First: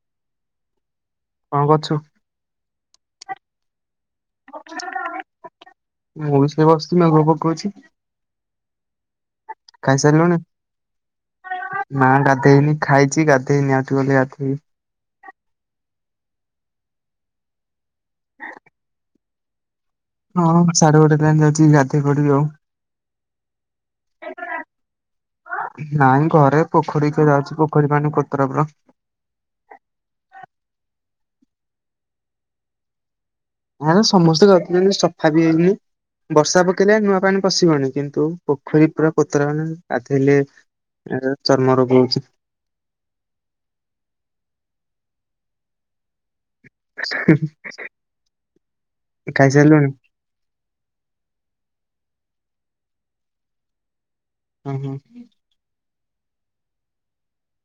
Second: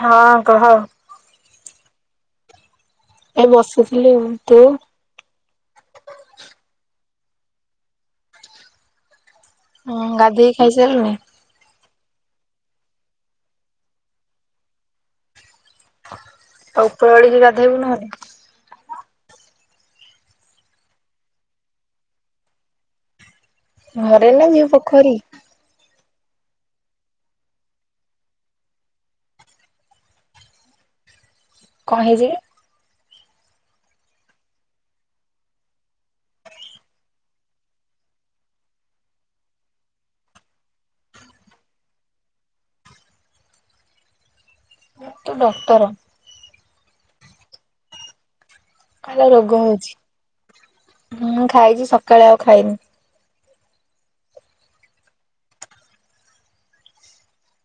ହଁ କହ? କଣ କରୁଛୁ? ଏ ବସିଥିଲି ଆଉ। ତୁ? ମୁଁ ବି ସେ ବସୁଛି। ମେଘ ପକଉଛି। ହଁ ଖାଇସାରିଲୁଣି? ଗାଧୋଇକି ଖାଇସାରିଲୁଣି? ନା ଗାଧେଇନି। ଖାଇଛି ଗାଧେଇନି ଆଠ ଗଲେ ଗାଧେଇବି। ଆଉ ଉପରବେଳି କି ଗାଧୋଇବୁ ନହଲେ। [unintelligible] ହଁ ସାଢେ ଗୋଟେ ଲଣି ଯାଉଛି ଗାଧୋଇ ପଡିବି ଆଉ। ଘରେ ନା ନିଊ ପୋଖରୀ। ନାଇଁ ଘରେ। ପୋଖରୀ କିଏ ଯାଉଛି? ପୋଖରୀ ପାଣି କୋତୋରା ପୂରା ‌। କଣ ହେଇଛି ଯେ? ନା ସମସ୍ତେକରି ସଫା ବି ହେଇନି। ବର୍ଷା ପକେଇଲେ ନୂଆ ପାଣି ପଶିବନି କିନ୍ତୁ ପୋଖରୀ ପୁରା କତୋରା ହେଲା ଣି ଗାଧଇଲେ ଏ ଚର୍ମ ରୋଗ ହଉଛି। ତୁ ଡକ୍ଟର। [unintelligible] ଖା ରୋଗ ଖାଇସାରିଲୁଣି? ହଉଛିଁ ଖାଇଛି ସକାଳେ ଆଉ ଖାଇନି। ହଁ ହଁ।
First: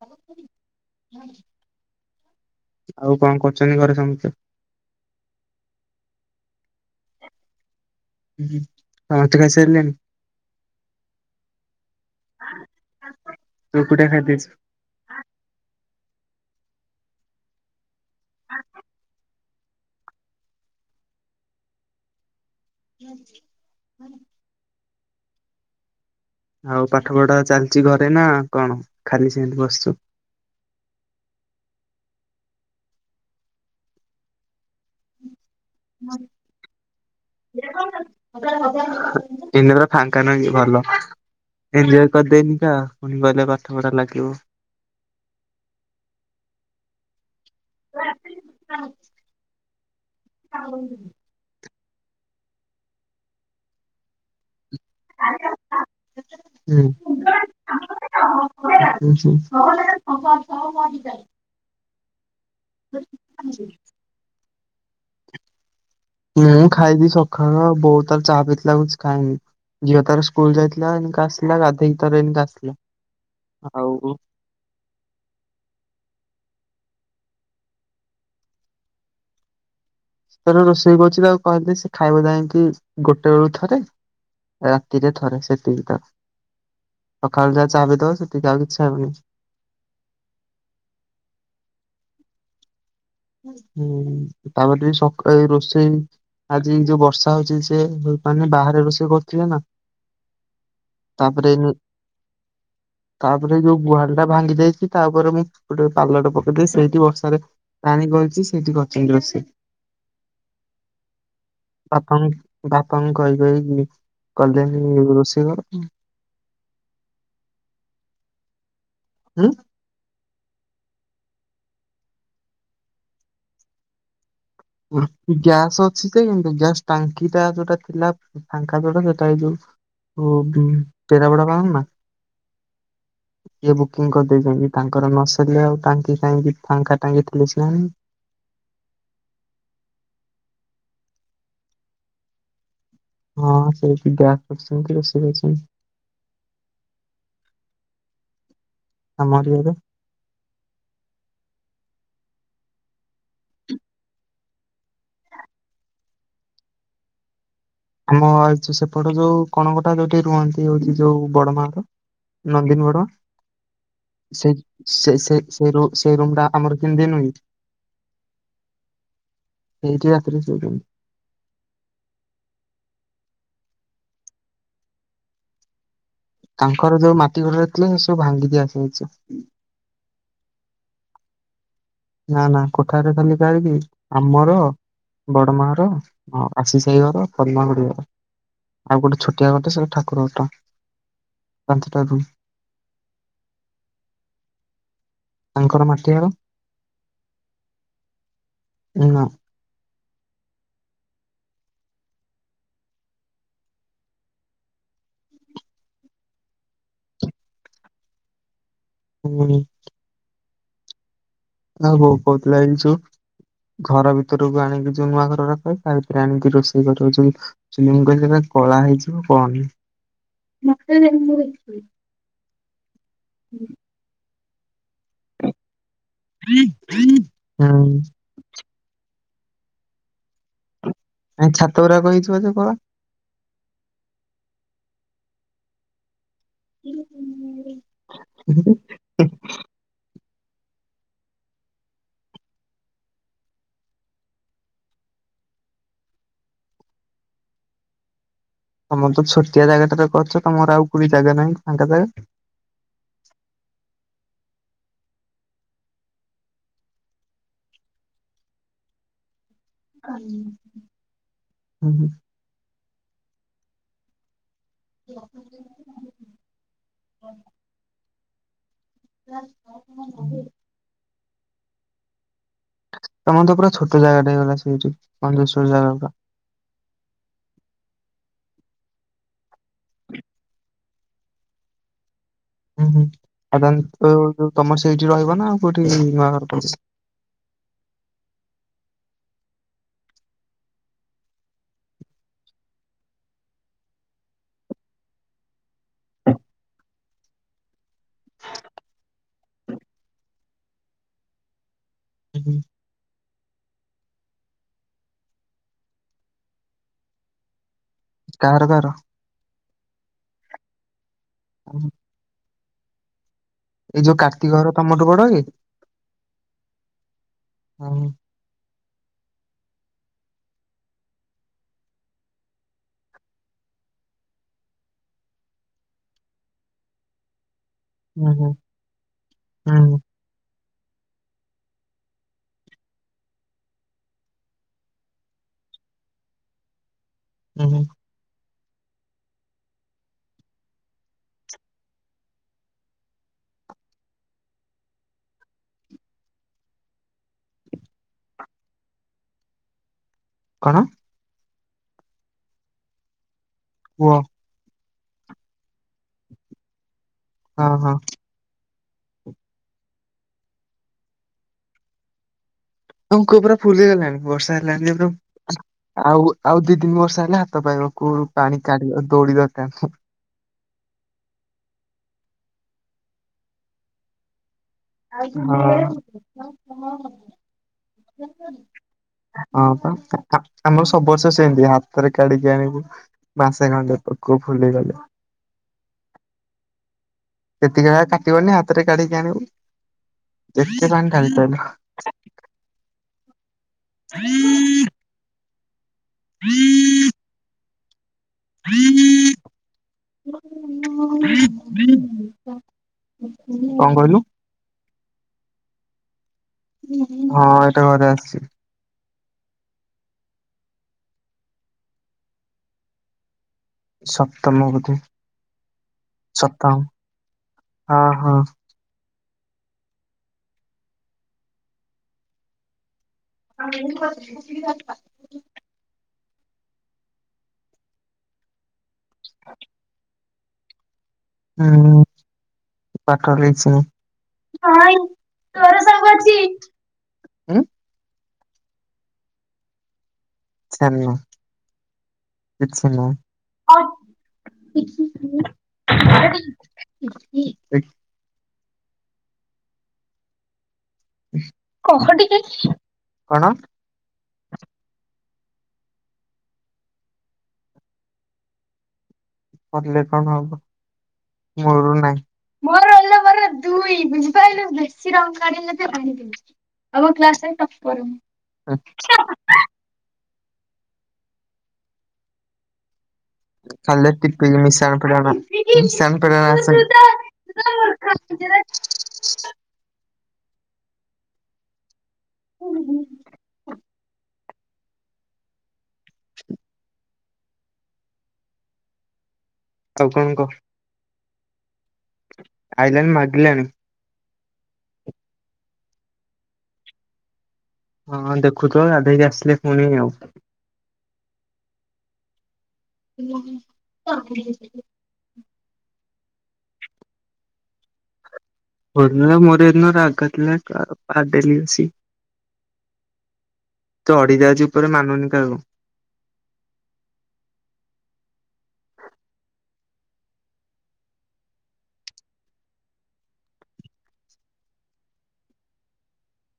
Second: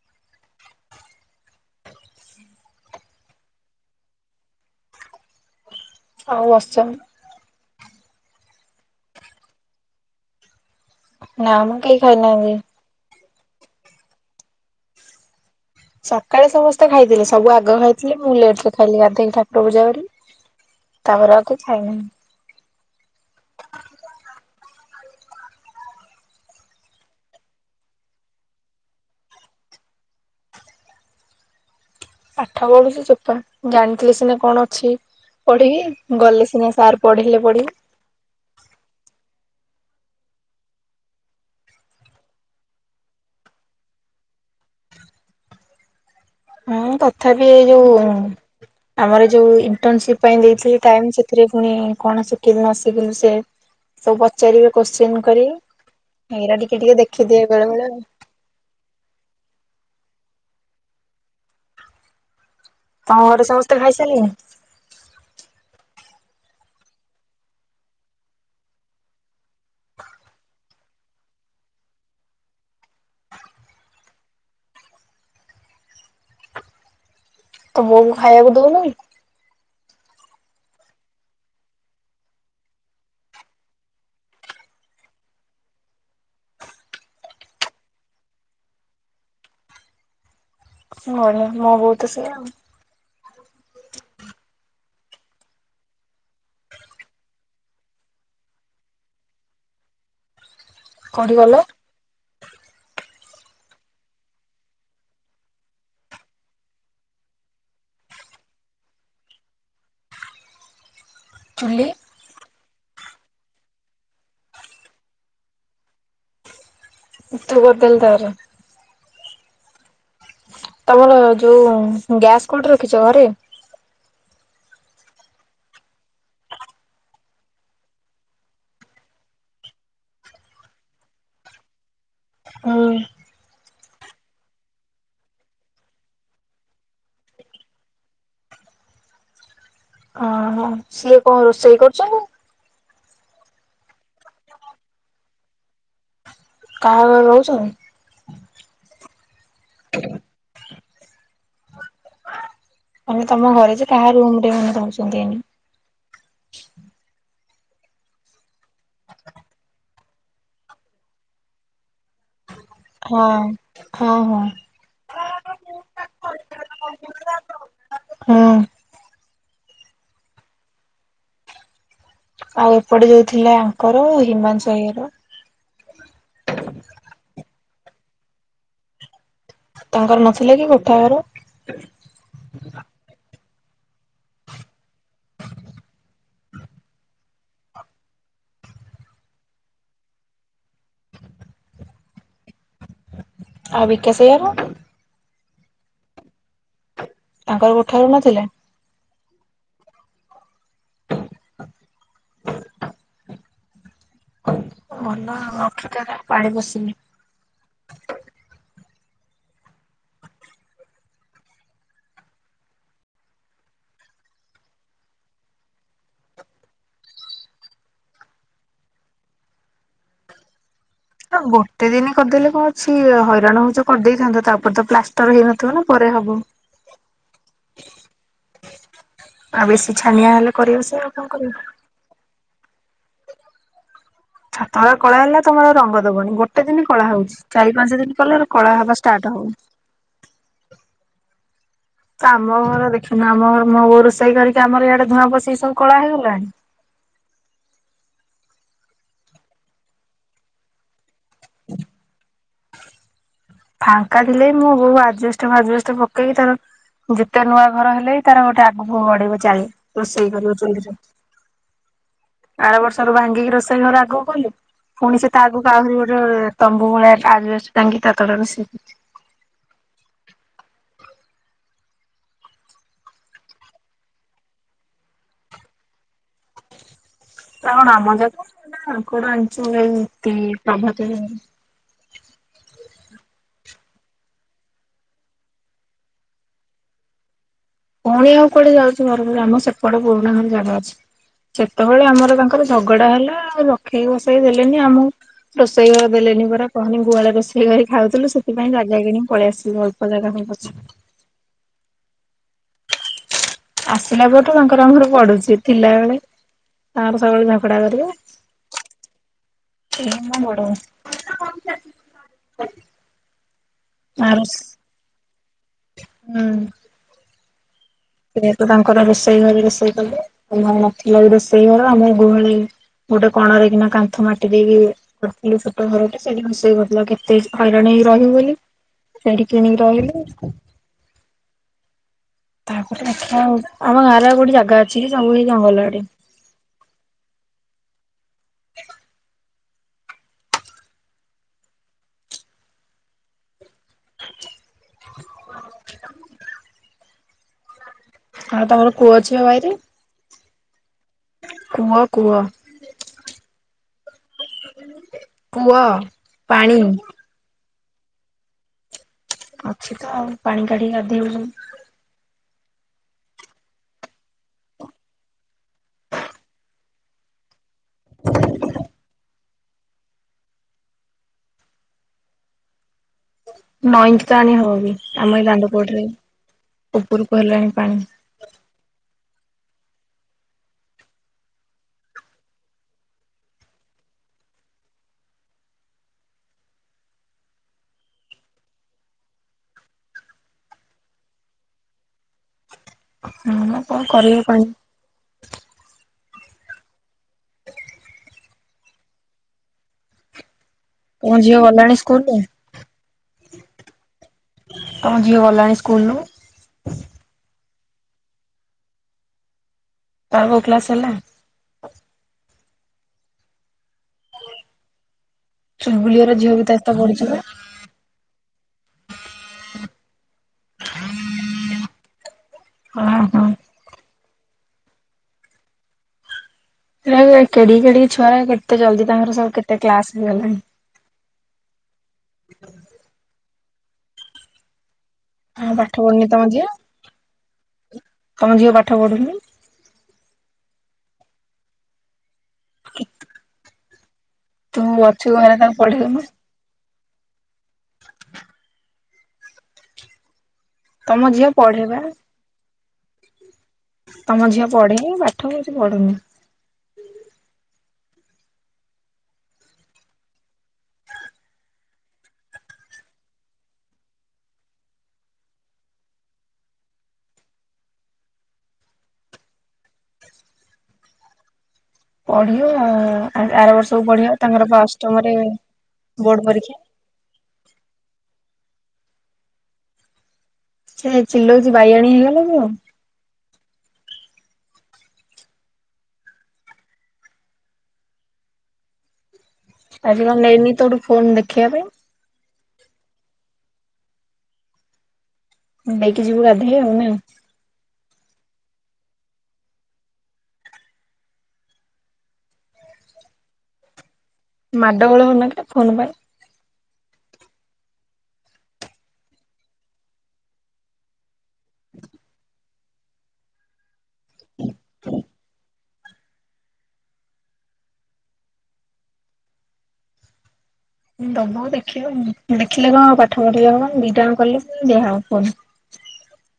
ହ ହୁଁ। ଆଉ କଣ କରୁଛନ୍ତି ଘରେ ସମସ୍ତେ? ଆଉ ବସିଛନ୍ତି। ହୁଁ ସମସ୍ତେ ଖାଇ ସାରିଲେଣି। ନା ମଁ କେହି ଖାଇନାହାନ୍ତି। [unintelligible] ସକାଳେ ସମସ୍ତେ ଖାଇଥିଲେ ସବୁ ଆଗ ଖାଇଥିଲେ ମୁଁ ଲେଟ ରେ ଖାଇଲି ଗାଧୋଇକି ଠାକୁର ପୂଜା କରି। ତାପରେ ଆଉ କିଛି ଖାଇନାହିଁ। ହୁଁ ହୁଁ। ଆଉ ପାଠ ପଢା ଚାଲିଛି ଘରେ ନା କଣ ଖାଲି ସେମିତି ବସିଛୁ? ପାଠ ପଢୁଛି ଚୋପା ଜାଣିଥିଲେ ସିନା କଣ ଅଛି? ପଢିବି ଗଲେ ସିନା ସାର୍ ପଢିଲେ ପଢିବି। ଦିନରେ ଫାଙ୍କା ନହେଇଛି ଭଲ। ଏନ୍ଜୟ କରିଦେନି ତ ପୁଣି ଗହିଲେ ପାଠ ପଢା ଲାଗିବ। ହଁ ତଥାପି ଏଇ ଯୋଉ ଆମର ଯୋଉ ଇଣ୍ଟସିପ ପାଇଁ ଦେଇଥିଲ ଟାଇମ ସେଥିରେ ପୁଣି କଣ ଶିଖିବି ନ ଶିଖିଲୁ ସେ ସବୁ ପଚାରିବେ କୋଶ୍ଚିନ୍ କରିଏ ଏଇରା ଟିକେ ହୁଁ। ଟିକେ ଦେଖିଦିଏ ବେଳେ ବେଳେ ଆଉ। [inaudible] ତମ ଘରେ ସମସ୍ତେ ଖାଇସାରିଲେଣି। ମୁଁ ଖାଇବି ସଖାଳ ବୋଉ ତର ଚା ପିଥିଲା କିଛି ଖାଇନି। ଝିଅ ତାର ସ୍କୁଲ ଯାଇଥିଲା ଏନକା ଆସିଲା ଗାଧେଇ ତାର ଏନ ଆସିଲା ଆଉ ତ ବୋଉ କୁ ଖାଇବାକୁ ଦଉନୁ? ତ ରୋଷେଇ କହୁଛି ତାଉ କହିଲି ସେ ଖାଇବା ଯାଇକି ଗୋଟେ ବେଳୁ ଥରେ। ରାତିରେ ଥରେ ସେତିକିଟା। ସକାଳୁ ଯାହା ଚାହାବି ତ ସେଠିକି ଆଉ କିଛି ହେବନି। [unintelligible] ହୁଁ ତାପରେ ଟିକେ ସକାଳେ ବି ରୋଷେଇ। ଆଜି ଯୋଉ ବର୍ଷା ହଉଛି ସେ ହେପାରୁନି ବାହାରେ ର ସେ କରିଥିଲେ ନା କୋଉଠି ତାପରେ ଗଲ ତାପରେ ଯୋଉ ଗୁହାଳି ଟା ଭାଙ୍ଗି ଯାଇଛି ତାପରେ ମୁଁ ଗୋଟେ ପାଲଟା ପକେଇଦେଇ ସେଇଠି ବର୍ଷାରେ ରାଣୀ ଗଛି ସେଇଠିକି ଅଛନ୍ତି ର ସେ ଚୁ୍ଲି ଆପଣଙ୍କ ବାପାଙ୍କୁ କହି କହିକି କଲେନି ରୋଷେଇ ଘର। [unintelligible] ହୁଁ। ତମର ଯୋଉ ଗ୍ୟାସ୍ କୋଉଠି ରଖିଛ ଘରେ? ଗ୍ୟାସ ଅଛି ଯେ କିନ୍ତୁ ଗ୍ୟାସ୍ ଟାଙ୍କି ଟା ଯୋଉଟା ଥିଲା ଫାଙ୍କା ଯୋଉଟା ସେଟା ଏଇ ଯୋଉ ପେରା ବଡା ପା ନା ହଁ ଇଏ ବୁକିଂ କରିଦେଇଛନ୍ତି ତାଙ୍କର ନସରିଲଲେ ଆଉ ଟାଙ୍କି ଫାଙ୍କି ଫାଙ୍କା ଟାଙ୍କି ଥିଲେ ସ ଓ ହଁ ସିଏ କଣ ରୋଷେଇ କରୁଛନ୍ତି? ହଁ ସେଠି ଗ୍ୟାସ୍ କରୁଛନ୍ତି ରୋଷେଇ ଅଛନ୍ତି। କାହାଘରେ ରହୁଛନ୍ତି? ଆମ ଏରିଆରେ। [inaudible] ମାନେ ତମ ଘରେ ଯେ କାହା ରୁମ ରେ ମାନେ ଧଉଛନ୍ତି ଦେଇନି। ଆମ ସେପଟ ଯୋଉ କଣକୋଟା ଯୋଉଠି ରୁହନ୍ତି ହଉଛି ଯୋଉ ବଡ ମାର ନନ୍ଦୀନ ଗଡ ହଁ। ହଁ ହଁ ସେ ସେ ସେ ସେଇ ରୁମ ଟା ଆମର କେମିତି ନୁହେଁ କି। ହୁଁ ସେଇଠି ରାତିରେ ଶଉଛନ୍ତି। ଆଉ ଏପଟେ ଯୋଉ ଥିଲା ଆଙ୍କର ହିମାଂଶୁ ଭାଇ ଘର। ତାଙ୍କର ଯୋଉ ମାଟି ଘରରା ଥିଲା ସେ ସବୁ ଭାଙ୍ଗି ଦିଆ ଯାଇଛି। ତାଙ୍କର ନଥିଲା କି କୋଠାଘର। ନା ନା କୋଠାଘର ଖାଲି କାହାରି କି ଆମର ବଡମା ଘର ଆଉ ଆସିସ ଭାଇଘର ପଦ୍ମାଖୁଡି ଘର। ଆଉ ଗୋଟେ ଛୋଟିଆ ଘରଟା ସେଟା ଠାକୁର ଘରଟା ପାଞ୍ଚଟା ରୁମ୍। ଆଉ ବିକାଶ ଭାଈଘର। ତାଙ୍କର ମାଟିଘର। ତାଙ୍କର କୋଠାଘର ନଥିଲା। ଉ ନା [inaudible] ଭଲ ଆଠିକ ପାଣି ବସିଲି। ହୁଁ ହଁ ହୋଉ ବହୁତ ଲାଗଛୁ। ଘର ଭିତରକୁ ଆଣିକି ଯୋଉ ନୂଆ ଘର ରଖ ତା ଭିତରେ ଆଣିକି ରୋଷେଇ କରି ଦୋଉଛନ୍ତି। ଫିଲମ କହିଲା କଳା ହେଇଯିବ କଣ। ମତେ ଗୋଟେ ଦିନ କରିଦେଲେ କଣ ଅଛି ହଇରାଣ ହଉଛ କରିଦେଇଥାନ୍ତ ତାପରେ ତ ପ୍ଲାଷ୍ଟ ତାର ହେଇନଥିବ ନା ପରେ ହବ। ଆଉ ବେଶୀ ଛାନିଆ ହେଲେ କରିବ ସେ ଆଉ। କଣ ନାଇ କରିବ। ଛାତ ପୁରା କହିଥିବ ଯେ କଣ ଛା ତଳେ କଳା ହେଲା ତମର ରଙ୍ଗ ଦବନି ଗୋଟେ ଦିନ କଳା ହଉଛି। ଚାରି ପାଞ୍ଚ ଦିନ କଲେ କଳା ହବା ଷ୍ଟାର୍ଟ ହବ। ତ ଆମ ଘର ଦେଖୁିନୁ ଆମ ଘର ମୋ ବୋଉ ରୋଷେଇ କରିକି ଆମରଇଆଡେ ଧୂଆଁ ପସେଇି ସବୁ କଳା ହେଇଗଲାଣି। ତମର ତ ଛୋଟିଆ ଜାଗାଟାରେ କରିଛ ତମର ଆଉ କୋଉଠି ଜାଗା ନାହିଁ ଫାଙ୍କା ଜାଗା। ଫାଙ୍କା ଥିଲେ ମୁଁ ବୋଉ ଆଜଷ୍ଟ ଫାଜଷ୍ଟ ପକେଇକି ତାର ଯେତେ ନୂଆ ଘର ହେଲେ ତାର ଗୋଟେ ଆଗକୁ ବଢିବ ଚାଲି। ରୋଷେଇ କରିବ ଚୁଲିରେ। ହୁଁ ଆର ବର୍ଷରୁ ଭାଙ୍ଗିକି ରୋଷେଇ ଘର ଆଗକୁ କଲି ପୁଣି ସେ ତା ଆଗକୁ ଆହୁରି ଗୋଟେ ତମ୍ବୁ ଭଳିଆ ଆଜବେଷ୍ଟ ଟାଙ୍ଗି ତା ତଳେ ରୋଷେଇ କରୁଚି। [inaudible] ତମର ତ ପୁରା ଛୋଟ ଜାଗାଟା ହେଇଗଲା ସେଇଠି କଞେଶଵର ଜାଗା ପୁରା। କଣ ଆମ ଜାଗା ତାଙ୍କର ଆଣିଛନ୍ତି ଏ ପ୍ରଭାତ ଭାଇଘର। ହୁଁ ହୁଁ ସାଧାରଣ ଯୋଉ ତମର ସେଇଠି ରହିବ ନା ଆଉ କୋଉଠି ନୂଆ ଘର କରିବ। ପୁଣି ଆଉ କୁଆଡେ ଯାଉଛି ଘରଫର ଆମ ସେପଟେ ପୁରୁଣା ଘରେ ଜାଗା ଅଛି। ସେତେବେଳେ ଆମର ତାଙ୍କର ଝଗଡା ହେଲା ଆଉ ରଖେଇ ବସେଇ ଦେଲେନି ଆମକୁ। ରୋଷେଇ ଘର ଦେଲେନି ପରା କହନି ଗୁଆଳେ ରୋଷେଇ କରି ଖାଉଥିଲୁ, ସେଥିପାଇଁ ଜାଗା କିଣି ପଳେଇ ଆସିଲୁ। ଅଳ୍ପ ଯାଗା ହୋଉ ପଛେ। ହୁଁ ଉଁ ଆସିଲା ପରଠୁ ତାଙ୍କର ଆମର ବଢୁଛି, ଥିଲା ବେଳେ ତାଙ୍କର ସବୁବେଳେ ଝଗଡା କରିବେ। କାହାର କାହାର? ଏଇ ମୋ ବଡ଼ବୋଉ। [inaudible] ଏଇ ଯୋଉ ଆର କାର୍ତ୍ତିକ ଘର ତମଠୁ ବଡ଼ କି? ହୁଁ। ଓ ଯେହେତୁ ତାଙ୍କର ରୋଷେଇ ଘର ରୋଷେଇ କଲେ, ତମର ନଥିଲା ବି ରୋଷେଇ ଘର ଆମର ଗୁହାଳେ ଗୋଟେ କଣରେ କିନା କାନ୍ଥ ମାଟି ଦେଇକି କରିଥିଲୁ ଛୋଟ ଘରଟେ, ସେଇଠି ରୋଷେଇ କରୁଥିଲୁ କେତେ ହଇରାଣ ହୁଁ ରହିବୁ ହୁଁ ବୋଲି, ସେଇଠି କିଣିକି ହୁଁ ରହିଲୁ। ତାପରେ ଦେଖିବା, ଆମ ଗାଁରେ ଗୋଟେ ଜାଗା ଅଛି ସବୁ ଏଇ ଜଙ୍ଗଲ ଆଡ଼େ। ହୁଁ [inaudible] [unintelligible] ଆଉ ତମର କୂଅ ଅଛି ବାଇରେ? କଣ? କୁଅ, କୁଅ। କୁଅ। କୂଅ ପାଣି। ହଁ ହଁ। ଅଛି ତ ଆଉ ପାଣି କାଢ଼ି ଗାଧେଇବୁ। ଆଉ କୂଅ ପୁରା ଫୁଲ ହେଇଗଲାଣି ବର୍ଷା ହେଲାଣି ଆଉ ଆଉ ଦି ତିନି ବର୍ଷ ହେଲା ହାତ ପାଇବ କୂଅ ରୁ ପାଣି କାଢ଼ିବା ଆଉ ଦୌଡି ଦରକାର ନଅ ଇଞ୍ଚ ତ ଆଣି ହବ ବି ହଁ ଆମ ଏଇ ଦାଣ୍ଡ କୂଅଠାରେ ଉପରକୁ ହେଲାଣି ପାଣି। [inaudible] ହଁ ତ ଆମର ସବୁ ବର୍ଷ ସେମିତି, ହାତରେ କାଢିକି ଆଣିବୁ। ମାସେ ଖଣ୍ଡେ କୂଅ ଫୁଲ ହେଇଗଲେ। ସେତିକି କାଟିବନି, ହାତରେ କାଢ଼ିକି ଆଣିବୁ, ଯେତେ ପାଣି ଢ଼ାଳି ପାରିଲ। ହଁଁ କଣ କରିବା ପାଣି? [inaudible] [inaudible] ତମ ଝିଅ ଗଲାଣି ସ୍କୁଲରୁ କଣ କହିଲୁ? ତମ ଝିଅ ଗଲାଣି ସ୍କୁଲକୁ? ହଁ ଏଇଟା ଘରେ ଆସିଛି। ତାର କୋଉ କ୍ଲାସ ହେଲା? ସପ୍ତମ ବୋଧେ ଚୁଲବୁଲିର ଝିଅ ବି ସପ୍ତମ ସହ ପଢୁଛି ପରା? ହଁ ହଁ। ହଁ ହ। ଆମ [unintelligible] କେଡ଼ିଗି କେଡ଼ିଗି ଛୁଆଗୁରା, କେତେ ଜଲ୍ଦି ତାଙ୍କର ସବୁ କେତେ କ୍ଲାସ ହେଇଗଲାଣି। ହୁଁ ଉଁ, ପାଠ ରିସ୍କ ନାହିଁ। ହଁ ପାଠ ପଢୁନି ତମ ଝିଅ, ଉଁ ତମ ଝିଅ ପାଠ ପଢୁନି? [unintelligible] କିଛି ନୁହଁ। ତୁ ଅଛୁ ଘରେ ତାକୁ ପଢେଇବୁନୁ। [unintelligible] ତମ ଝିଅ ପଢେ ବା କହ ଟିକେ କଣ? ତମ ଝିଅ ପଢ଼ିନି ପାଠ କିଛି ପଢୁନି। ପଢ଼ିଲେ କଣ ହବ ମୁଲୁରୁ ନାହିଁ। ମୋର ରୋଲ୍ ନମ୍ବର ଦୁଇ ବୁଝିପାରିଲୁ ବେଶୀ ରଙ୍ଗ କାଢ଼ିଲେ ହାଣି ଆମ କ୍ଲାସ୍ ରେ ଟପର ମୁଁ। ପଢ଼ିବ ଆଉ। ଖାଲି ଟିପିକି ମିଶାଣ ଫେଡ଼ାଣ ମିଶାଣ ବୋର୍ଡ ଫେଡ଼ାଣ ପରୀକ୍ଷା। ଆସୁ [unintelligible] ସେ ଚିଲଉଚି ବାଇଆଣୀ ହେଇଗଲା କି ଆଉ? ଆଉ ଆଜି କଣ କହ ନେଇନି ତୋଠୁ ଫୋନ ଦେଖିବା ପାଇଁ। ଆଇଲାଣି ମାଗିଲାଣି। ନେଇକି ଯିବୁ ଗାଧେଇ ଆଉ ନା। ହଁ ଦେଖୁଥିଲା ଗାଧୋଇକି ଆସିଲେ ପୁଣି ଆଉ [unintelligible] ମାଡ଼ ଗୋଳ ହଉନ କିରେ ଫୋନ୍ ପାଇଁ। [unintelligible] ମୋର ହେଦିନ ରାଗ ଚିଡ଼ିଲା [unintelligible] [unintelligible] ଯାଉଛି ଉପରେ ମାନୁନି କାହାକୁ। ଦବ ଦେଖିବ ଦେଖିଲେ କଣ ହେବ ପାଠ ପଢ଼ିଲେ ହବ ଦିଟା ଆଙ୍କ କଲେ ଦିଆହବ ଫୋନ୍।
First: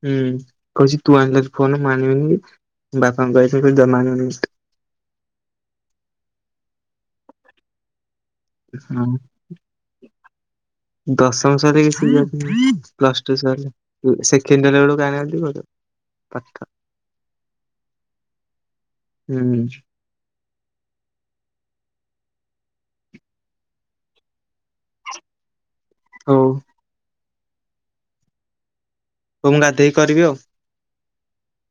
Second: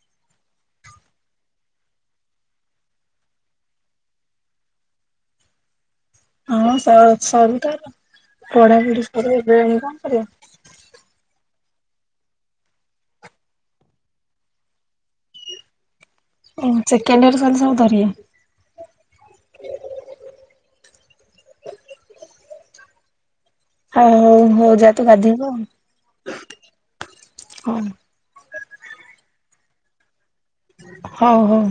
ହୁଁ କହୁଛି ତୁ ଆଣିଲେ ଫୋନ ମୁଁ ଆଣିବିନି କି ବାପାଙ୍କୁ କହିଚି ଜମା ଆଣିବନି। ହଁ ସ ସରୁ ତାର ପଢ଼ାପଢ଼ି ହଁ ସରୁ ଏବେ ଆଣିକି କଣ କରିବ। ଦଶମ ସରିକି ପ୍ଲସ ଟୁ ସରି ସେକେଣ୍ଡିଅର ବେଳକୁ [unintelligible] ସେକେଣ୍ଡିୟର ସରୁ ତାହାଲେ ଧରିବେ। ହୁଁ ହୁଁ। ଆ ହଉ ହଉ ଯାଆ ତୁ ଗାଧେଇବୁ ଆଉ। ହଉ। ହଁ। ହଉ ମୁଁ ଗାଧେଇକି କରିବି ଆଉ। ହଉ ହଉ।